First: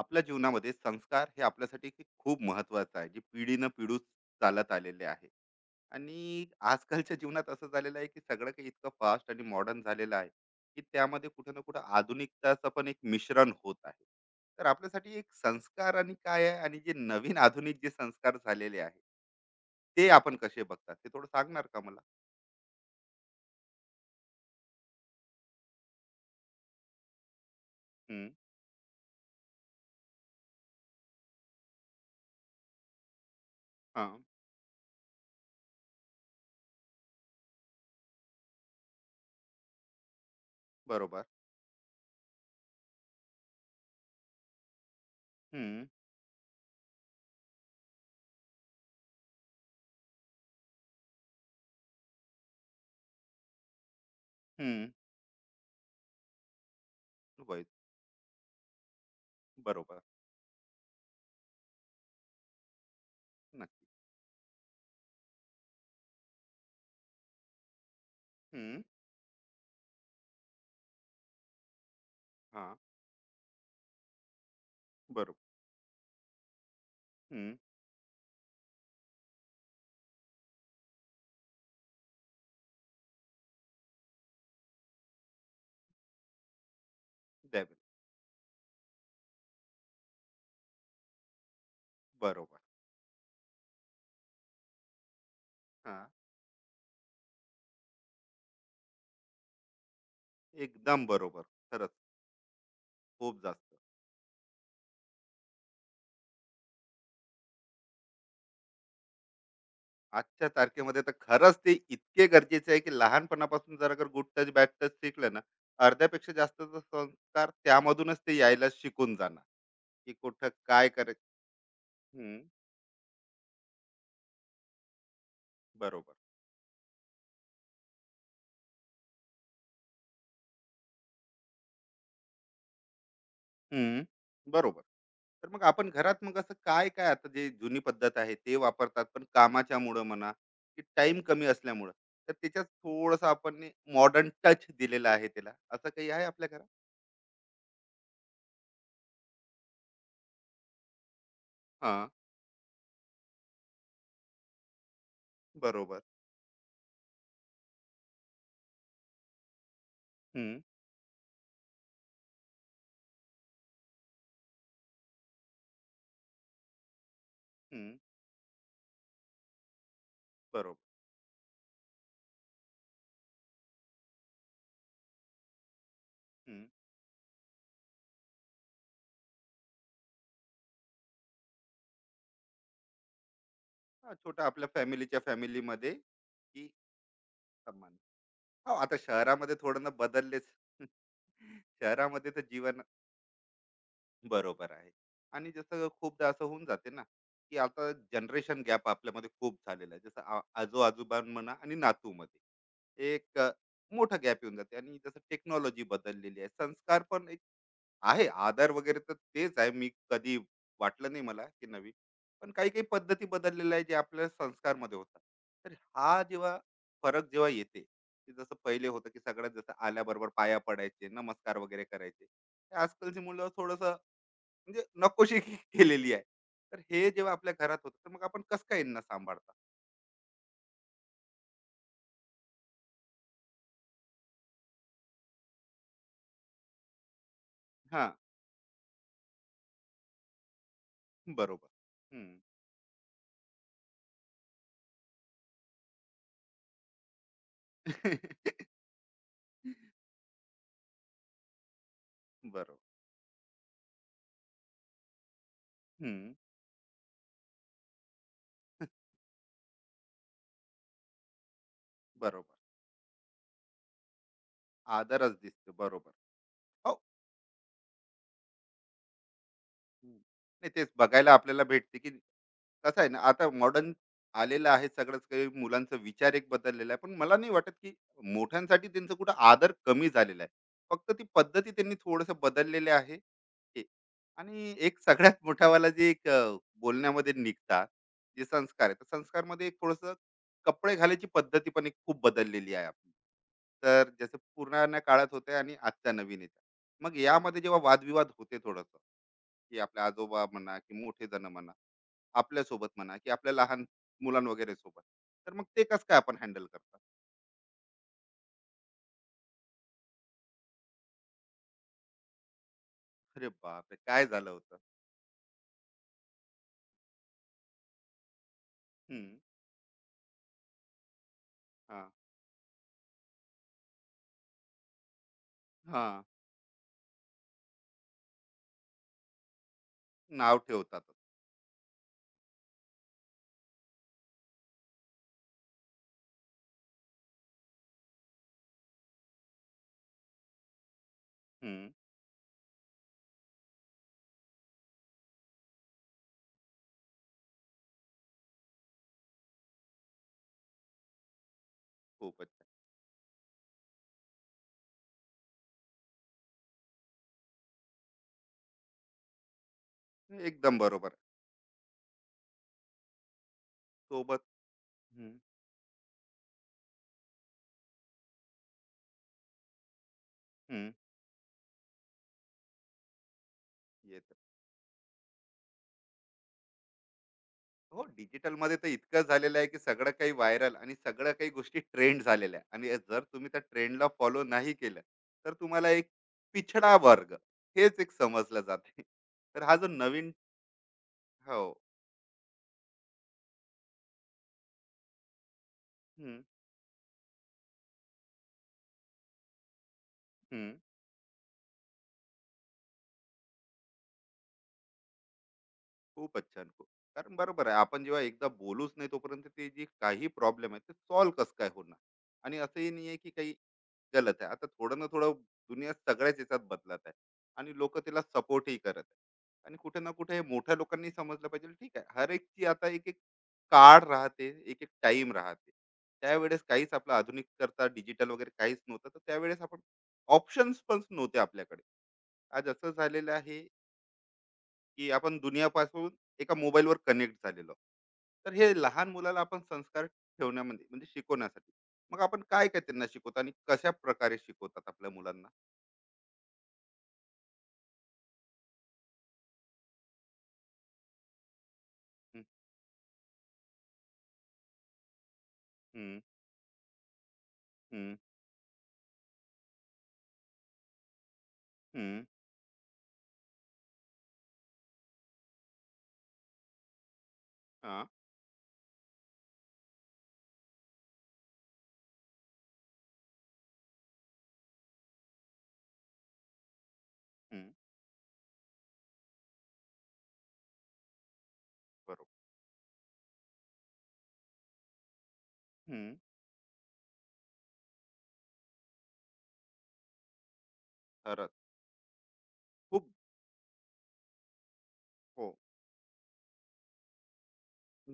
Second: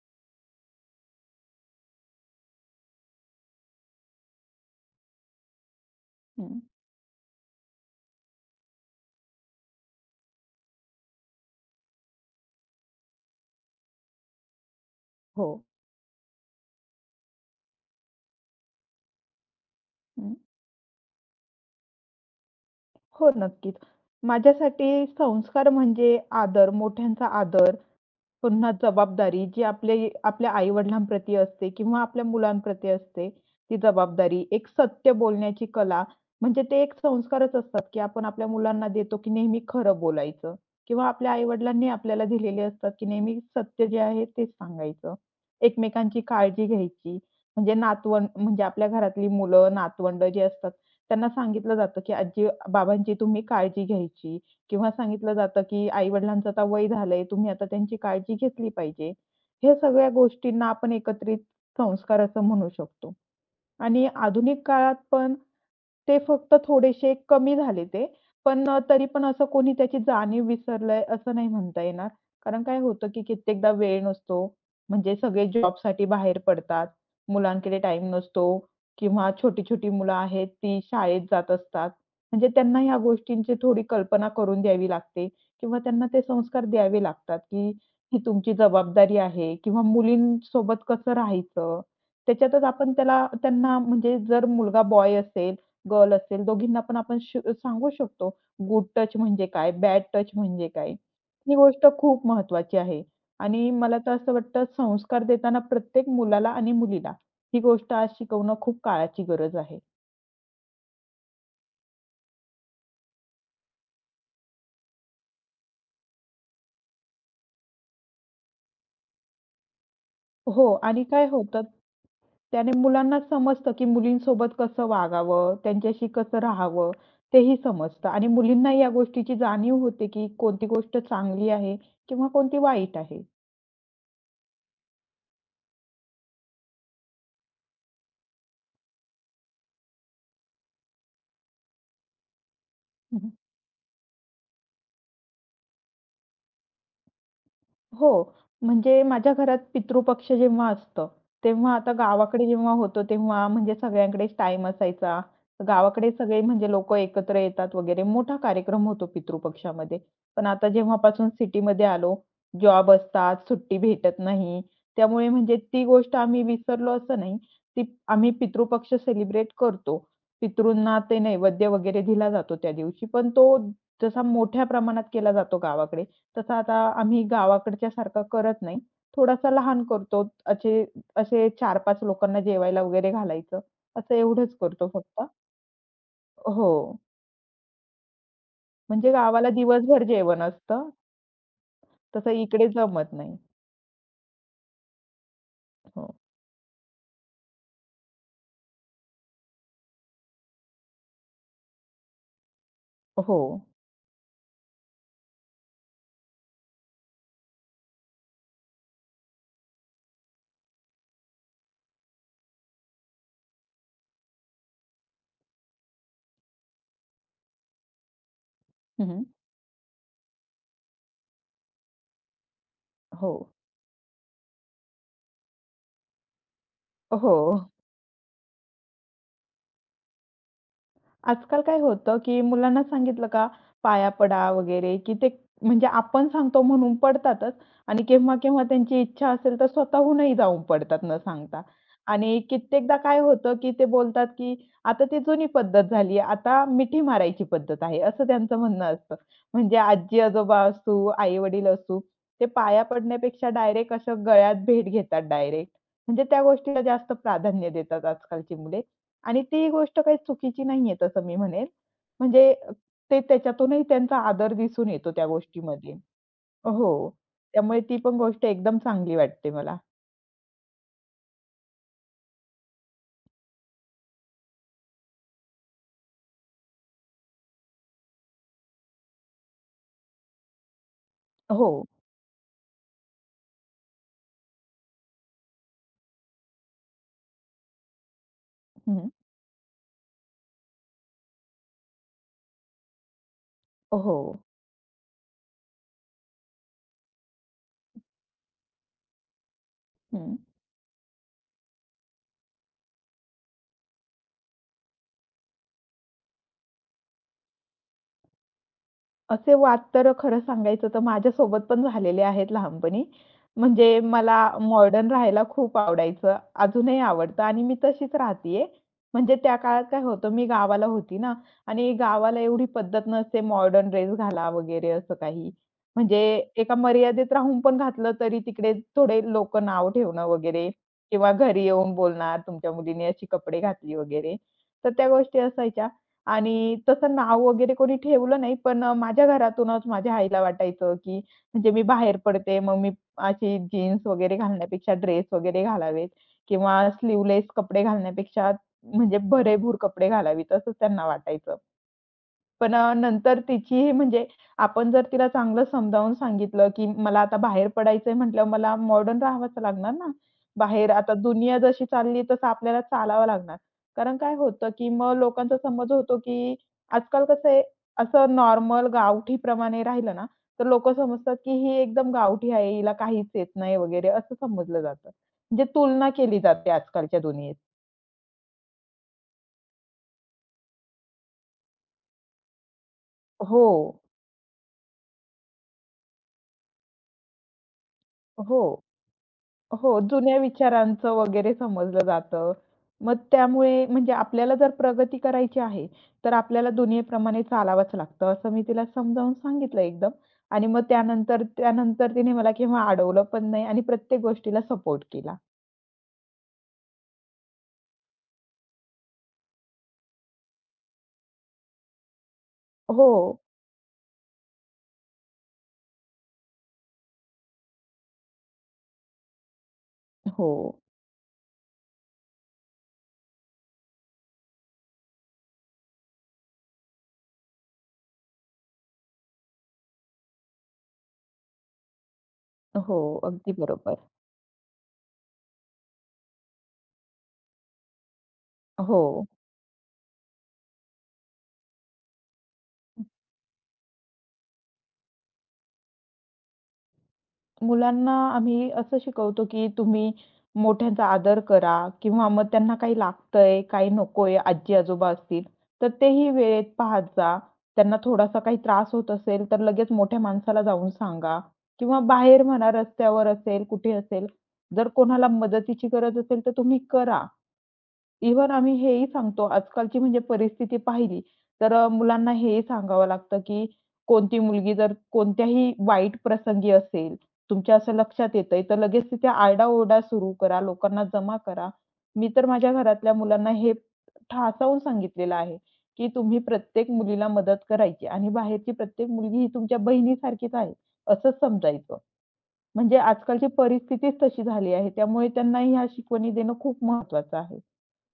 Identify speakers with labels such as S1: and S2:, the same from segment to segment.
S1: आपल्या जीवनामध्ये संस्कार हे आपल्यासाठी ते खूप महत्वाचं आहे जे पिढीनं पिढू चालत आलेले आहे. आणि
S2: हं,
S1: आजकालच्या जीवनात असं झालेलं आहे की सगळं काही इतकं फास्ट आणि मॉडर्न झालेलं आहे की त्यामध्ये कुठं ना कुठं आधुनिकताचं पण एक मिश्रण होत आहे. तर आपल्यासाठी एक
S2: हो.
S1: संस्कार आणि काय आहे आणि जे नवीन आधुनिक जे संस्कार झालेले आहे ते
S2: हं.
S1: आपण कसे बघतात ते थोडं सांगणार का मला?
S2: हो, नक्कीच. माझ्यासाठी संस्कार म्हणजे आदर, मोठ्यांचा आदर
S1: हम्म.
S2: पुन्हा जबाबदारी जी आपली आपल्या आई-वडिलांप्रती असते किंवा आपल्या मुलांप्रती असते, ती
S1: हा.
S2: जबाबदारी, एक सत्य बोलण्याची कला, म्हणजे ते एक संस्कारच असतात, की आपण आपल्या मुलांना देतो, की नेहमी खरं बोलायचं किंवा
S1: बरोबर.
S2: आपल्या आई-वडिलांनी आपल्याला दिलेले असतात, की नेहमी सत्य जे आहे तेच सांगायचं.
S1: हम्म.
S2: एकमेकांची काळजी घ्यायची, म्हणजे नातवंड म्हणजे आपल्या घरातली मुलं, नातवंड जे असतात, त्यांना सांगितलं जातं, की "आजी-बाबांची तुम्ही काळजी घ्यायची." किंवा
S1: हम्म.
S2: सांगितलं जातं, की आई-वडिलांचं आता वय झालंय, तुम्ही आता
S1: वैद-
S2: त्यांची काळजी घेतली पाहिजे. ह्या
S1: बरोबर.
S2: सगळ्या गोष्टींना आपण एकत्रित संस्कार असं म्हणू शकतो.
S1: नक्की.
S2: आणि आधुनिक काळात पण ते फक्त थोडेसे कमी झाले ते. पण
S1: हम्म.
S2: तरी पण असं कोणी त्याची जाणीव विसरलंय असं नाही म्हणता येणार. कारण
S1: हा.
S2: काय होतं, की कित्येकदा वेळ नसतो. म्हणजे
S1: बरोबर.
S2: सगळे जॉबसाठी बाहेर पडतात.
S1: हम्म.
S2: मुलांकडे टाईम नसतो किंवा छोटी-छोटी मुलं आहेत, ती शाळेत जात असतात. म्हणजे त्यांना ह्या गोष्टींची थोडी कल्पना करून द्यावी लागते किंवा त्यांना ते संस्कार द्यावे लागतात, की
S1: द्यावे.
S2: ही तुमची जबाबदारी आहे किंवा मुलींसोबत कसं राहायचं.
S1: बरोबर.
S2: त्याच्यातच आपण त्याला त्यांना म्हणजे जर मुलगा बॉय असेल,
S1: हां,
S2: गर्ल असेल, दोघींना पण आपण सांगू शकतो, गुड टच म्हणजे काय? बॅड टच म्हणजे काय?
S1: एकदम बरोबर.
S2: ही गोष्ट
S1: खरंच
S2: खूप महत्वाची आहे
S1: खूप
S2: आणि
S1: जास्त.
S2: मला तर असं वाटतं संस्कार देताना प्रत्येक मुलाला आणि मुलीला ही गोष्ट आज शिकवणं खूप काळाची गरज आहे.
S1: आजच्या तारखेमध्ये तर खरंच ते इतके गरजेचे आहे, की लहानपणापासून जर अगर गुड टच, बॅड टच शिकलं ना, अर्ध्यापेक्षा जास्तचा संस्कार त्यामधूनच ते यायला शिकून जाणार, की कुठं
S2: हो
S1: काय
S2: आणि काय
S1: करायचं.
S2: होतं,
S1: हं,
S2: त्याने मुलांना समजतं, की मुलींसोबत कसं वागावं, त्यांच्याशी
S1: बरोबर.
S2: कसं राहावं, तेही समजतं आणि मुलींना या गोष्टीची जाणीव होते, की कोणती गोष्ट चांगली आहे किंवा कोणती वाईट आहे.
S1: हं, बरोबर. तर मग आपण घरात मग असं काय-काय आता जे जुनी पद्धत आहे ते वापरतात, पण कामाच्यामुळं म्हणा, की टाईम कमी असल्यामुळं, तर त्याच्यात थोडंसं आपण मॉडर्न टच दिलेला आहे त्याला, असं काही आहे आपल्या घरात?
S2: हो. म्हणजे माझ्या घरात पितृपक्ष जेव्हा असतं, तेव्हा आता
S1: हां,
S2: गावाकडे जेव्हा होतो तेव्हा म्हणजे सगळ्यांकडेच टाईम असायचा.
S1: बरोबर.
S2: गावाकडे सगळे म्हणजे लोकं एकत्र येतात वगैरे मोठा कार्यक्रम होतो पितृपक्षामध्ये. पण
S1: हं,
S2: आता जेव्हापासून सिटीमध्ये आलो, जॉब असतात, सुट्टी भेटत नाही. त्यामुळे म्हणजे ती गोष्ट आम्ही विसरलो असं नाही. ती
S1: हं.
S2: आम्ही पितृपक्ष सेलिब्रेट करतो.
S1: बरोबर.
S2: पितृंना ते नैवेद्य वगैरे दिला जातो त्या दिवशी. पण तो जसा मोठ्या प्रमाणात केला जातो गावाकडे. तसं
S1: हं.
S2: आता आम्ही गावाकडच्या सारखं करत नाही. थोडासा लहान करतो. असे असे 4-5 लोकांना जेवायला वगैरे घालायचं. असं
S1: हां, छोटा
S2: एवढंच
S1: आपल्या
S2: करतो फक्त.
S1: फॅमिलीमध्ये की
S2: हो.
S1: समान. हो, आता
S2: म्हणजे गावाला
S1: शहरामध्ये थोडं ना
S2: दिवसभर जेवण
S1: बदललेच.
S2: असतं. तसं
S1: शहरामध्ये तर
S2: इकडे
S1: जीवन
S2: जमत नाही.
S1: बरोबर आहे. आणि जसं
S2: हो.
S1: खूपदा असं होऊन जाते ना, की आता जनरेशन गॅप आपल्यामध्ये खूप झालेला आहे. जसं आजो-आजोबा म्हणा आणि नातूमध्ये.
S2: हो.
S1: एक अ, मोठा गॅप येऊन जाते आणि जसं टेक्नॉलॉजी बदललेली आहे. संस्कार पण आहे आधार वगैरे तर तेच आहे मी कधी वाटलं नाही मला की नवीन पण काही काही पद्धती बदललेल्या आहे जे आपल्या संस्कारमध्ये होतात. तर हा जेव्हा फरक येते की जसं पहिले होतं की
S2: हं,
S1: सगळ्यात जसं आल्याबरोबर पाया पडायचे नमस्कार वगैरे करायचे ते आजकालची
S2: हो.
S1: मुलं थोडस म्हणजे नकोशी केलेली आहे. तर हे जेव्हा
S2: हो.
S1: आपल्या घरात होतं तर मग आपण कसं काय यांना सांभाळता?
S2: आजकाल काय होतं, की मुलांना सांगितलं का पाया पडा वगैरे, की ते म्हणजे आपण सांगतो म्हणून पडतातच आणि
S1: हा.
S2: केव्हा-केव्हा त्यांची इच्छा असेल तर स्वतःहूनही जाऊन पडतात न सांगता.
S1: बरोबर.
S2: आणि
S1: हम्म.
S2: कित्येकदा काय होतं, की ते बोलतात, की आता ती जुनी पद्धत झाली आहे, आता मिठी मारायची पद्धत आहे, असं त्यांचं म्हणणं असतं. म्हणजे आजी-आजोबा असू, आई-वडील असू, ते
S1: बरोबर.
S2: पाया पडण्यापेक्षा डायरेक्ट असं गळ्यात भेट घेतात डायरेक्ट. म्हणजे
S1: हम्म.
S2: त्या गोष्टीला जास्त प्राधान्य देतात आजकालची मुले. आणि ती गोष्ट काही चुकीची नाहीये तसं मी म्हणेन. म्हणजे
S1: बरोबर.
S2: ते त्याच्यातूनही त्यांचा आदर दिसून येतो त्या
S1: आदरच दिसतो
S2: गोष्टीमध्ये.
S1: बरोबर. हो.
S2: हो. त्यामुळे ती पण गोष्ट एकदम चांगली वाटते मला.
S1: हम्म. नाही तेच बघायला आपल्याला भेटते की कसं आहे ना आता मॉडर्न आलेलं आहे. सगळंच काही मुलांचा विचार एक बदललेला आहे पण मला नाही वाटत की मोठ्यांसाठी त्यांचा कुठं आदर कमी झालेला आहे. फक्त ती
S2: हो.
S1: पद्धती त्यांनी थोडस बदललेली आहे हे. आणि एक सगळ्यात मोठावाला जे बोलण्यामध्ये निघतात जे संस्कार आहे
S2: हं.
S1: तर संस्कारमध्ये एक थोडस कपडे घालायची पद्धती पण एक खूप बदललेली आहे आपली. तर
S2: हो.
S1: जसं पुराण्या काळात होते आणि आजच्या नवीन येतात मग यामध्ये जेव्हा वादविवाद होते थोडस की आपले
S2: हं.
S1: आजोबा म्हणा की मोठे जण म्हणा आपल्या सोबत म्हणा की आपल्या लहान मुलां वगैरे सोबत तर मग ते कसं काय आपण हँडल करतात?
S2: असे वाद तर खरं सांगायचं तर माझ्यासोबत पण झालेले आहेत लहानपणी.
S1: अरे बापरे,
S2: म्हणजे
S1: काय
S2: मला
S1: झालं होतं?
S2: मॉडर्न राहायला खूप आवडायचं. अजूनही आवडतं आणि मी तशीच राहतीये. म्हणजे
S1: हम्म,
S2: त्या काळात काय होतं मी गावाला होती ना आणि
S1: हा.
S2: गावाला एवढी पद्धत नसते मॉडर्न ड्रेस घाला वगैरे असं काही.
S1: हा.
S2: म्हणजे एका मर्यादेत राहून पण घातलं तरी तिकडे थोडे लोकं नाव ठेवणं
S1: नाव
S2: वगैरे
S1: ठेवतात.
S2: किंवा घरी येऊन बोलणार तुमच्या मुलीने अशी कपडे घातली वगैरे. तर त्या गोष्टी असायच्या. आणि तसं नाव वगैरे कोणी ठेवलं नाही, पण माझ्या घरातूनच माझ्या आईला वाटायचं, की म्हणजे मी
S1: हम्म,
S2: बाहेर पडते, मग मी अशी जीन्स वगैरे घालण्यापेक्षा ड्रेस वगैरे घालावेत किंवा स्लीवलेस कपडे घालण्यापेक्षा म्हणजे भरेभूर कपडे घालावेत, असं त्यांना वाटायचं.
S1: खूपच छान.
S2: पण नंतर तिचीही म्हणजे आपण जर तिला चांगलं समजावून सांगितलं, की मला आता बाहेर पडायचंय म्हटल्यावर मला मॉडर्न राहावंच लागणार ना.
S1: एकदम
S2: बाहेर
S1: बरोबर
S2: आता
S1: आहे.
S2: दुनिया जशी चालली तसं आपल्याला चालावं लागणार. कारण काय
S1: सोबत.
S2: होतं, की मग
S1: हम्म.
S2: लोकांचा समज होतो, की आजकाल कसं आहे, असं नॉर्मल गावठीप्रमाणे राहिलं ना, तर
S1: हम्म.
S2: लोकं समजतात, की ही एकदम गावठी आहे, हिला काहीच येत नाही वगैरे
S1: येत.
S2: असं समजलं जातं. म्हणजे तुलना केली जाते आजकालच्या दुनियेत.
S1: हो, डिजिटल मध्ये तर इतकं झालेलं आहे की सगळं काही व्हायरल आणि सगळं काही गोष्टी ट्रेंड झालेल्या आहे आणि जर तुम्ही त्या
S2: हो.
S1: ट्रेंडला फॉलो नाही केलं तर तुम्हाला एक पिछडा वर्ग हेच एक समजलं
S2: हो.
S1: जाते. तर हा जो
S2: हो,
S1: नवीन
S2: जुन्या विचारांचं वगैरे
S1: हो.
S2: समजलं जातं. मग त्यामुळे म्हणजे आपल्याला जर प्रगती करायची आहे, तर
S1: हं,
S2: आपल्याला दुनियेप्रमाणे चालावंच लागतं, असं मी तिला समजावून सांगितलं एकदम. आणि
S1: हं.
S2: मग त्यानंतर त्यानंतर तिने मला केव्हा अडवलं पण नाही आणि प्रत्येक गोष्टीला सपोर्ट केला.
S1: खूपच छान. खूप कारण बरोबर आहे. आपण जेव्हा एकदा बोलूच नाही तोपर्यंत ते जी काही प्रॉब्लेम आहे, ते सॉल्व्ह कसं काय होणार? आणि असंही नाही आहे की
S2: हो,
S1: काही गलत आहे. आता थोडं ना थोडं दुनिया सगळ्याच याच्यात बदलत आहे आणि लोकं त्याला सपोर्टही करत आहे. आणि कुठे ना कुठे हे मोठ्या
S2: हो,
S1: लोकांनी समजलं पाहिजे, ठीक आहे. हर एकची आता एक-एक काळ राहते, एक-एक टाईम राहते. त्यावेळेस काहीच आपलं आधुनिक करता डिजिटल वगैरे काहीच नव्हतं. तर त्यावेळेस आपण ऑप्शन्स पण नव्हते आपल्याकडे. आज असं
S2: हो.
S1: झालेलं
S2: अगदी
S1: आहे
S2: बरोबर.
S1: की आपण दुनियापासून एका मोबाईलवर कनेक्ट झालेलो आहोत. तर हे
S2: हो.
S1: लहान मुलाला आपण संस्कार ठेवण्यामध्ये म्हणजे शिकवण्यासाठी मग आपण काय काय त्यांना शिकवतो आणि कशा प्रकारे शिकवतात आपल्या मुलांना?
S2: मुलांना आम्ही असं शिकवतो, की तुम्ही मोठ्यांचा आदर करा किंवा
S1: हम्म.
S2: मग त्यांना काही लागतंय, काही नकोय, आजी-आजोबा असतील, तर
S1: हम्म.
S2: तेही वेळेत पाहत जा. त्यांना
S1: हम्म.
S2: थोडासा काही त्रास होत असेल, तर लगेच मोठ्या माणसाला जाऊन सांगा किंवा
S1: हम्म.
S2: बाहेर म्हणा रस्त्यावर असेल, कुठे असेल, जर कोणाला मदतीची गरज असेल, तर तुम्ही करा.
S1: हा.
S2: इव्हन आम्ही हेही सांगतो, आजकालची म्हणजे परिस्थिती पाहिली, तर मुलांना हेही सांगावं लागतं, की कोणती मुलगी जर कोणत्याही वाईट प्रसंगी असेल,
S1: हम्म.
S2: तुमच्या असं लक्षात येतंय, तर लगेच तिथे आरडा-ओरडा सुरू करा, लोकांना जमा करा. मी
S1: बरोबर.
S2: तर माझ्या घरातल्या मुलांना हे ठासावून सांगितलेलं आहे, की
S1: हम्म.
S2: तुम्ही प्रत्येक मुलीला मदत करायची आणि बाहेरची प्रत्येक मुलगी ही तुमच्या बहिणीसारखीच आहे. असं
S1: खरंच
S2: समजायचं. म्हणजे
S1: खूप.
S2: आजकालची परिस्थितीच तशी झाली आहे. त्यामुळे
S1: हो.
S2: त्यांना ह्या शिकवणी देणं खूप महत्वाचं आहे.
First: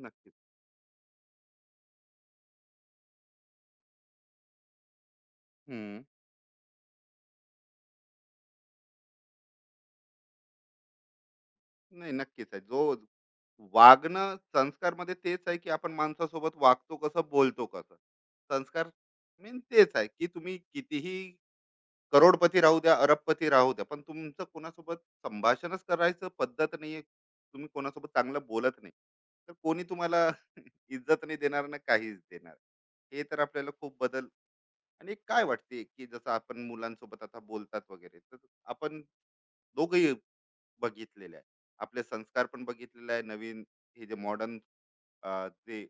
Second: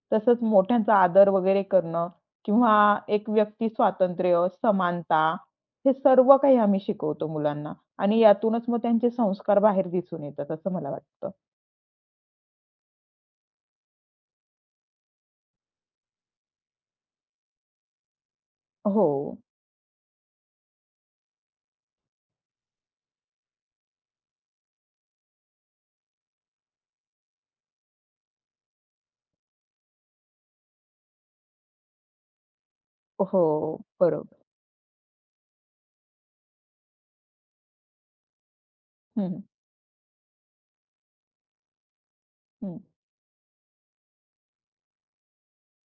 S1: नक्कीच.
S2: तसंच मोठ्यांचा आदर वगैरे करणं किंवा एक व्यक्ती स्वातंत्र्य, समानता हे
S1: हम्म.
S2: सर्व काही आम्ही शिकवतो मुलांना आणि यातूनच मग त्यांचे संस्कार बाहेर दिसून येतात असं मला वाटतं.
S1: नाही नक्कीच आहे जो वागणं संस्कार मध्ये तेच आहे की आपण माणसासोबत वागतो कसं, बोलतो कसं. संस्कार
S2: हो.
S1: मेन तेच आहे की तुम्ही कितीही करोडपती राहू द्या, अरबपती राहू द्या, पण तुमचं कोणासोबत संभाषणच करायचं पद्धत नाहीये. तुम्ही कोणासोबत चांगलं बोलत नाही. तर कोणी तुम्हाला इज्जत नाही देणार ना काहीच देणार. हे तर
S2: हो.
S1: आपल्याला खूप बदल
S2: बरोबर.
S1: आणि काय वाटते, की जसं आपण मुलांसोबत आता बोलतात वगैरे, तर आपण
S2: हं,
S1: दोघंही बघितलेले आहे. आपले संस्कार पण
S2: हं.
S1: बघितलेले आहे. नवीन हे जे मॉडर्न जे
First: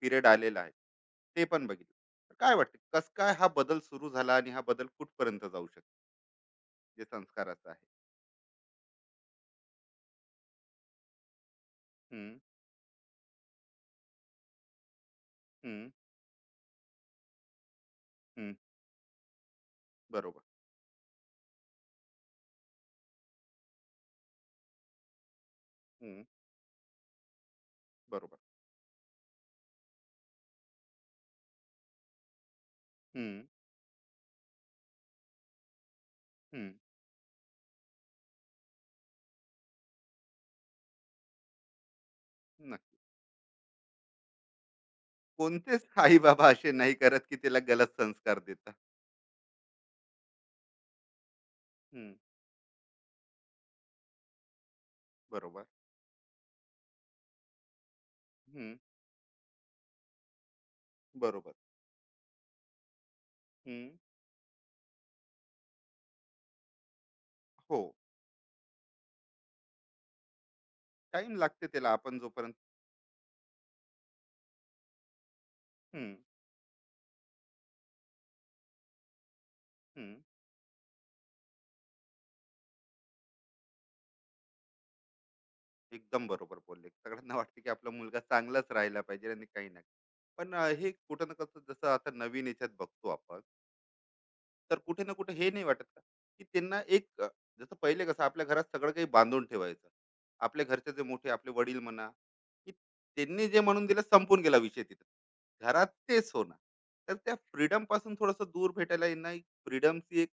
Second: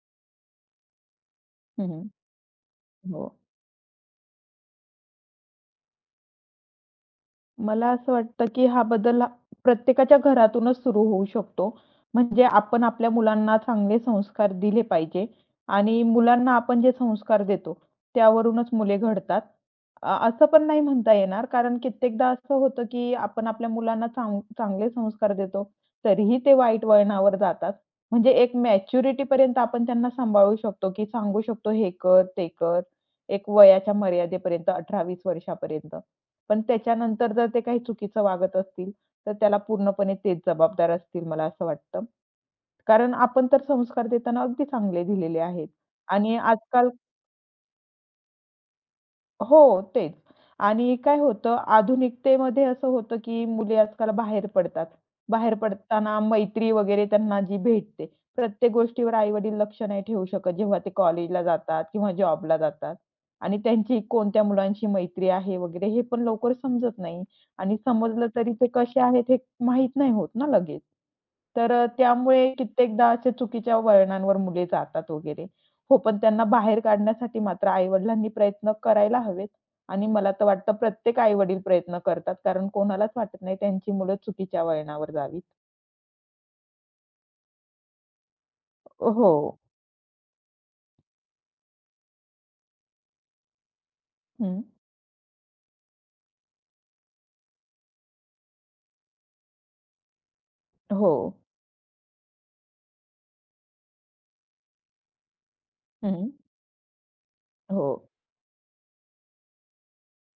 S1: पिरियड आलेला आहे, ते पण बघितलं.
S2: हं,
S1: तर काय वाटतं, कसं
S2: हो.
S1: काय हा बदल सुरू झाला आणि हा बदल कुठपर्यंत जाऊ शकतो, जे संस्काराचा
S2: मला असं वाटतं, की हा बदल प्रत्येकाच्या घरातूनच सुरू होऊ शकतो.
S1: हं.
S2: म्हणजे आपण आपल्या मुलांना चांगले संस्कार दिले पाहिजे
S1: हं.
S2: आणि मुलांना आपण जे संस्कार देतो,
S1: हं.
S2: त्यावरूनच मुले घडतात.
S1: बरोबर.
S2: असं पण नाही म्हणता येणार, कारण कित्येकदा असं होतं, की आपण आपल्या मुलांना चांगले संस्कार देतो,
S1: हं,
S2: तरीही ते वाईट वळणावर जातात. म्हणजे
S1: बरोबर.
S2: एक मॅच्युरिटीपर्यंत आपण त्यांना सांभाळू शकतो, की सांगू शकतो, "हे कर, ते कर."
S1: हं,
S2: एक वयाच्या मर्यादेपर्यंत 18 वर्षापर्यंत. पण
S1: हं.
S2: त्याच्यानंतर जर ते काही चुकीचं वागत असतील, तर त्याला पूर्णपणे तेच जबाबदार असतील मला असं वाटतं.
S1: नक्की.
S2: कारण आपण तर संस्कार देताना अगदी चांगले दिलेले आहेत
S1: कोणतेच
S2: आणि
S1: आई-बाबा असे
S2: आजकाल
S1: नाही करत, की त्याला गलत संस्कार देतात.
S2: हो, तेच. आणि काय होतं
S1: हं,
S2: आधुनिकतेमध्ये असं होतं, की मुली आजकाल बाहेर पडतात. बाहेर
S1: बरोबर.
S2: पडताना मैत्री वगैरे त्यांना जी भेटते, प्रत्येक
S1: हं,
S2: गोष्टीवर आई-वडील लक्ष नाही ठेवू शकत, जेव्हा ते कॉलेजला
S1: बरोबर.
S2: जातात किंवा जॉबला जातात. आणि
S1: हं,
S2: त्यांची कोणत्या मुलांशी मैत्री आहे वगैरे हे पण लवकर समजत नाही. आणि
S1: हो.
S2: समजलं तरी ते कसे आहेत हे माहीत नाही होत ना लगेच.
S1: टाईम लागते
S2: तर
S1: त्याला आपण
S2: त्यामुळे
S1: जोपर्यंत
S2: कित्येकदा अशा चुकीच्या वळणांवर मुले जातात वगैरे. हो,
S1: हं,
S2: पण त्यांना बाहेर काढण्यासाठी मात्र आई-वडिलांनी प्रयत्न करायला हवेत आणि
S1: हं.
S2: मला तर वाटतं प्रत्येक आई-वडील प्रयत्न करतात. कारण कोणालाच वाटत नाही त्यांची मुलं चुकीच्या वळणावर जावीत.
S1: एकदम बरोबर बोलले. सगळ्यांना वाटते, की आपला मुलगा चांगलाच राहिला पाहिजे आणि
S2: हो.
S1: काही नाही. हे कुठं ना कसं जसं आता नवीन याच्यात बघतो आपण
S2: हं.
S1: तर कुठे ना कुठे हे नाही वाटत का की त्यांना जसं पहिले कसं आपल्या घरात सगळं काही बांधून ठेवायचं आपल्या घरचे जे
S2: हो.
S1: मोठे आपले वडील म्हणा की त्यांनी जे म्हणून दिलं संपून गेला विषय तिथे घरात
S2: हं.
S1: तेच होणार तर त्या फ्रीडम
S2: हो.
S1: पासून थोडस दूर भेटायला यांना एक फ्रीडमची एक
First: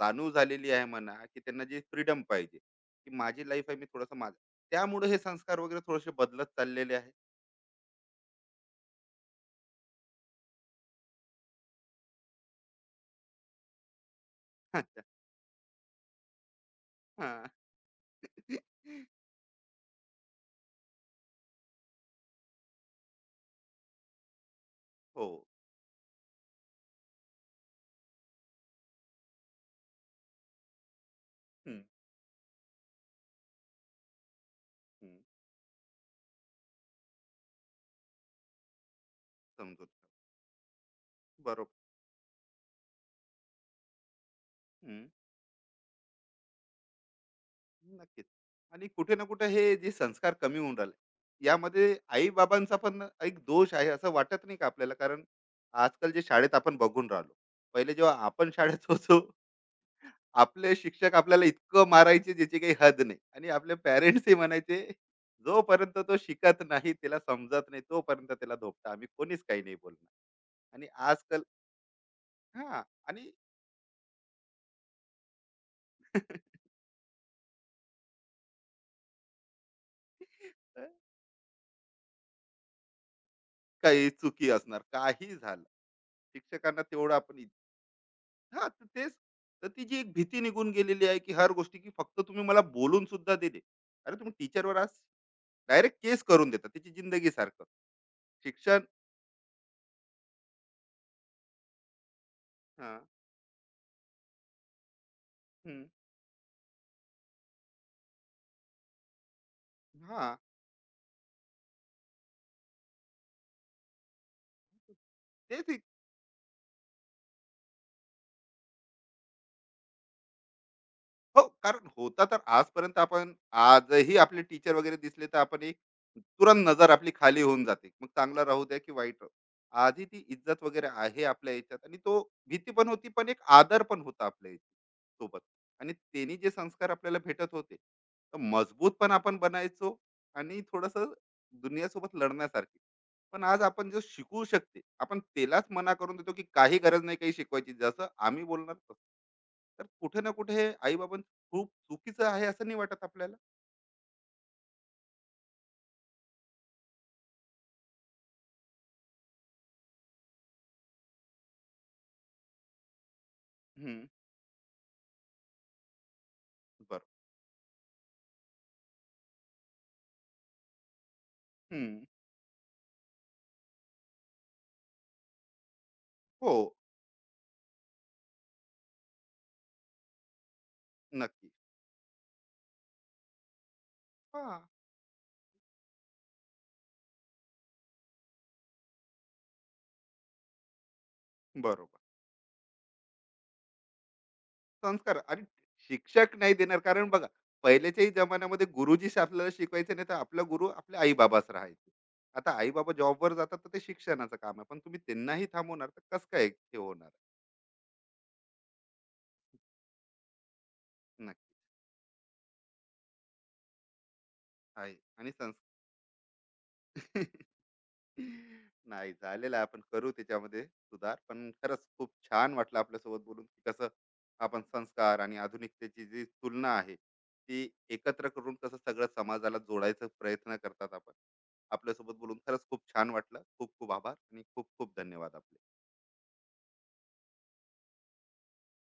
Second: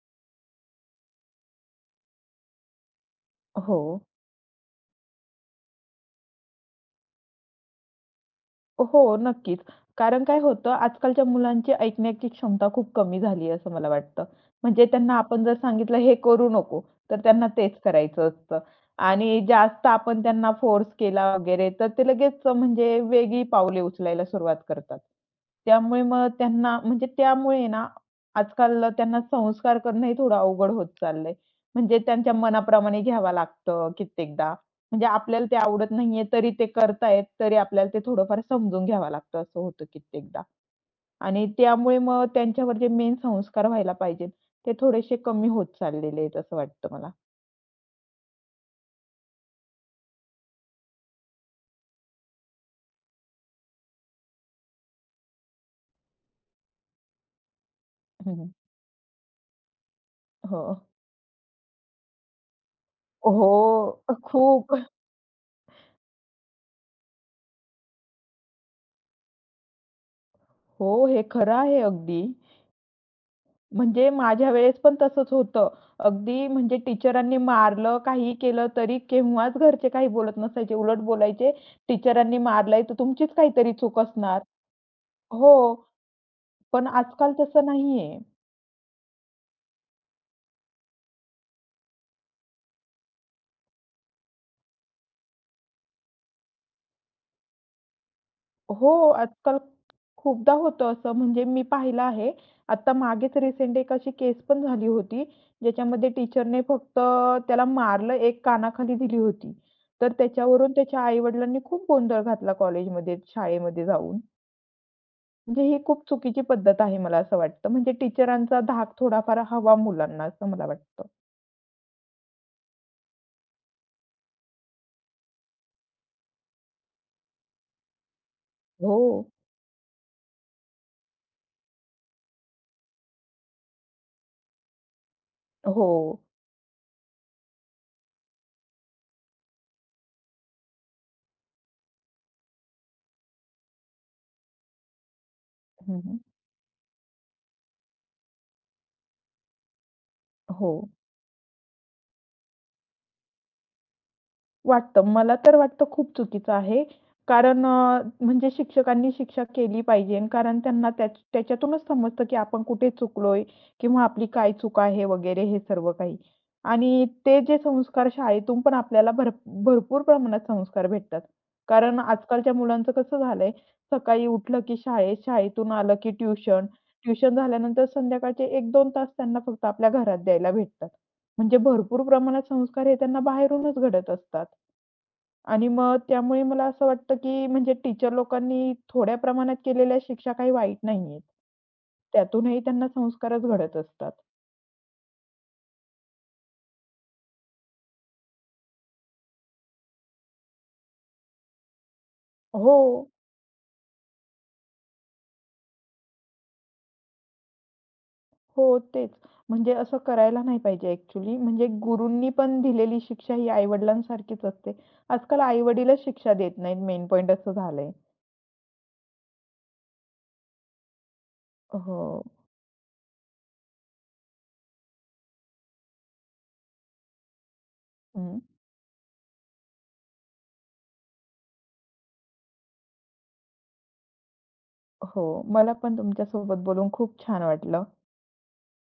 S1: जाणीव झालेली आहे म्हणा की त्यांना जे फ्रीडम पाहिजे की माझी लाईफ
S2: हो.
S1: आहे मी थोडस माझं त्यामुळे हे संस्कार वगैरे थोडेसे बदलत चाललेले आहे.
S2: हो, नक्कीच. कारण काय होतं, आजकालच्या मुलांची ऐकण्याची क्षमता खूप कमी झाली आहे, असं मला वाटतं. म्हणजे
S1: अच्छा.
S2: त्यांना आपण जर सांगितलं, "हे करू नको," तर
S1: हा.
S2: त्यांना तेच करायचं असतं. आणि जास्त आपण त्यांना फोर्स केला वगैरे, तर ते लगेच म्हणजे वेगळी पावले उचलायला सुरुवात करतात.
S1: हो.
S2: त्यामुळे मग त्यांना म्हणजे त्यामुळे ना, आजकाल त्यांना संस्कार करणंही थोडं अवघड होत चाललंय.
S1: हम्म.
S2: म्हणजे त्यांच्या मनाप्रमाणे घ्यावा लागतं कित्येकदा. म्हणजे
S1: हम्म.
S2: आपल्याला ते आवडत नाहीये तरी ते करतायेत, तरी आपल्याला ते थोडंफार समजून घ्यावं लागतं असं होतं
S1: समजून.
S2: कित्येकदा. आणि त्यामुळे
S1: बरोबर.
S2: मग त्यांच्यावर जे मेन संस्कार व्हायला पाहिजेत, ते थोडेसे कमी होत चाललेले आहेत असं वाटतं मला.
S1: नक्कीच. आणि कुठे ना कुठे हे जे संस्कार कमी होऊन राहिले, यामध्ये आई-बाबांचा पण एक दोष आहे असं वाटत नाही का आपल्याला? कारण आजकाल जे शाळेत आपण बघून राहिलो. पहिले जेव्हा
S2: हं,
S1: आपण शाळेत होतो,
S2: हो.
S1: आपले शिक्षक आपल्याला इतकं मारायचे ज्याची काही हद नाही आणि आपले
S2: हो.
S1: पॅरेंट्सही म्हणायचे,
S2: खूप.
S1: "जोपर्यंत तो शिकत नाही, त्याला समजत नाही, तोपर्यंत त्याला धोपटा. आम्ही कोणीच काही नाही बोलणार." आणि
S2: हो, हे
S1: आजकाल
S2: खरं आहे अगदी.
S1: हां. आणि
S2: म्हणजे माझ्या वेळेस पण तसंच होतं. अगदी म्हणजे टीचरांनी मारलं, काहीही केलं तरी केव्हाच घरचे काही बोलत नसायचे. उलट बोलायचे, "टीचरांनी मारलंय तर तुमचीच काहीतरी चूक
S1: काही
S2: असणार."
S1: चुकी असणार, काही झालं.
S2: हो.
S1: शिक्षकांना
S2: पण
S1: तेवढं
S2: आजकाल
S1: आपण
S2: तसं नाहीये.
S1: हां, तर तेच. तर ती जी एक भीती निघून गेलेली आहे, की हर गोष्टी की फक्त तुम्ही मला बोलून सुद्धा दिले. अरे, तुम्ही टीचरवर आज डायरेक्ट केस करून देता त्याची जिंदगीसारखं. शिक्षण
S2: हो, आजकाल खूपदा होतं असं म्हणजे मी पाहिलं आहे. आता
S1: हां.
S2: मागेच रिसेंट एक अशी केस पण झाली होती,
S1: हं.
S2: ज्याच्यामध्ये टीचरने फक्त त्याला मारलं, एक कानाखाली दिली होती. तर
S1: हां.
S2: त्याच्यावरून त्याच्या आई-वडिलांनी खूप गोंधळ घातला कॉलेजमध्ये, शाळेमध्ये जाऊन. म्हणजे
S1: तेच
S2: ही
S1: एक
S2: खूप चुकीची पद्धत आहे मला असं वाटतं. म्हणजे टीचरांचा धाक थोडाफार हवा मुलांना असं मला वाटतं.
S1: हो, कारण होता तर आजपर्यंत आपण आजही आपले टीचर वगैरे दिसले तर आपण एक तुरंत नजर आपली खाली होऊन जाते. मग चांगला राहू द्या की वाईट
S2: हो.
S1: राहू. आजही ती इज्जत वगैरे आहे आपल्या ह्याच्यात आणि तो भीती पण होती, पण एक आदर पण होता आपल्या ह्याच्यात. सोबत
S2: हो.
S1: आणि त्यांनी जे संस्कार आपल्याला भेटत होते तर मजबूत पण आपण बनायचो आणि थोडस दुनियासोबत लढण्यासारखे पण आज आपण जो शिकू शकते आपण त्यालाच मना
S2: हं,
S1: करून
S2: हं.
S1: देतो की काही गरज नाही काही शिकवायची जसं आम्ही बोलणार तसं तर कुठे ना कुठे हे
S2: हो.
S1: आईबाबां खूप चुकीचं आहे असं नाही वाटत आपल्याला?
S2: वाटतं. मला तर वाटतं खूप चुकीचं आहे. कारण म्हणजे शिक्षकांनी शिक्षा केली पाहिजे आणि कारण त्यांना त्या त्याच्यातूनच समजतं, की आपण कुठे चुकलोय किंवा
S1: हम्म.
S2: आपली काय चूक आहे वगैरे हे सर्व काही.
S1: बरोबर.
S2: आणि ते जे संस्कार शाळेतून पण आपल्याला भरपूर प्रमाणात संस्कार भेटतात. कारण
S1: हम्म.
S2: आजकालच्या मुलांचं कसं झालंय, सकाळी उठलं की शाळेत, शाळेतून आलं की
S1: हो.
S2: ट्युशन, ट्युशन झाल्यानंतर संध्याकाळचे 1-2 तास त्यांना फक्त आपल्या घरात द्यायला भेटतात.
S1: नक्की.
S2: म्हणजे भरपूर प्रमाणात संस्कार हे त्यांना बाहेरूनच घडत असतात.
S1: हा.
S2: आणि मग त्यामुळे मला असं वाटतं, की म्हणजे टीचर लोकांनी थोड्या प्रमाणात केलेल्या शिक्षा काही वाईट नाहीयेत.
S1: बरोबर.
S2: त्यातूनही त्यांना संस्कारच घडत असतात.
S1: संस्कार आणि शिक्षक नाही देणार कारण बघा पहिल्याच्याही जमान्यामध्ये गुरुजीच आपल्याला शिकवायचे नाही तर आपला गुरु आपले आई बाबाच राहायचे. आता आई बाबा
S2: हो,
S1: जॉबवर जातात तर ते शिक्षणाचं काम आहे पण तुम्ही त्यांनाही थांबवणार तर कसं काय हे होणार?
S2: हो, तेच. म्हणजे असं करायला नाही पाहिजे ॲक्चुअली.
S1: नक्की
S2: म्हणजे गुरूंनी पण दिलेली शिक्षा ही आई-वडिलांसारखीच असते.
S1: आहे आणि
S2: आजकाल
S1: संस्कार
S2: आई-वडीलच शिक्षा देत नाहीत मेन पॉइंट असं झालंय.
S1: नाही झालेलं आहे. आपण करू त्याच्यामध्ये सुधार. पण खरंच
S2: हो.
S1: खूप छान वाटलं आपल्यासोबत बोलून, की कसं आपण संस्कार आणि आधुनिकतेची जी तुलना आहे, ती एकत्र
S2: हं.
S1: करून कसं सगळं समाजाला जोडायचा प्रयत्न करतात आपण. आपल्यासोबत बोलून खरंच खूप छान वाटलं. खूप खूप आभार आणि खूप खूप
S2: हो.
S1: धन्यवाद आपले.
S2: मला पण तुमच्यासोबत बोलून खूप छान वाटलं.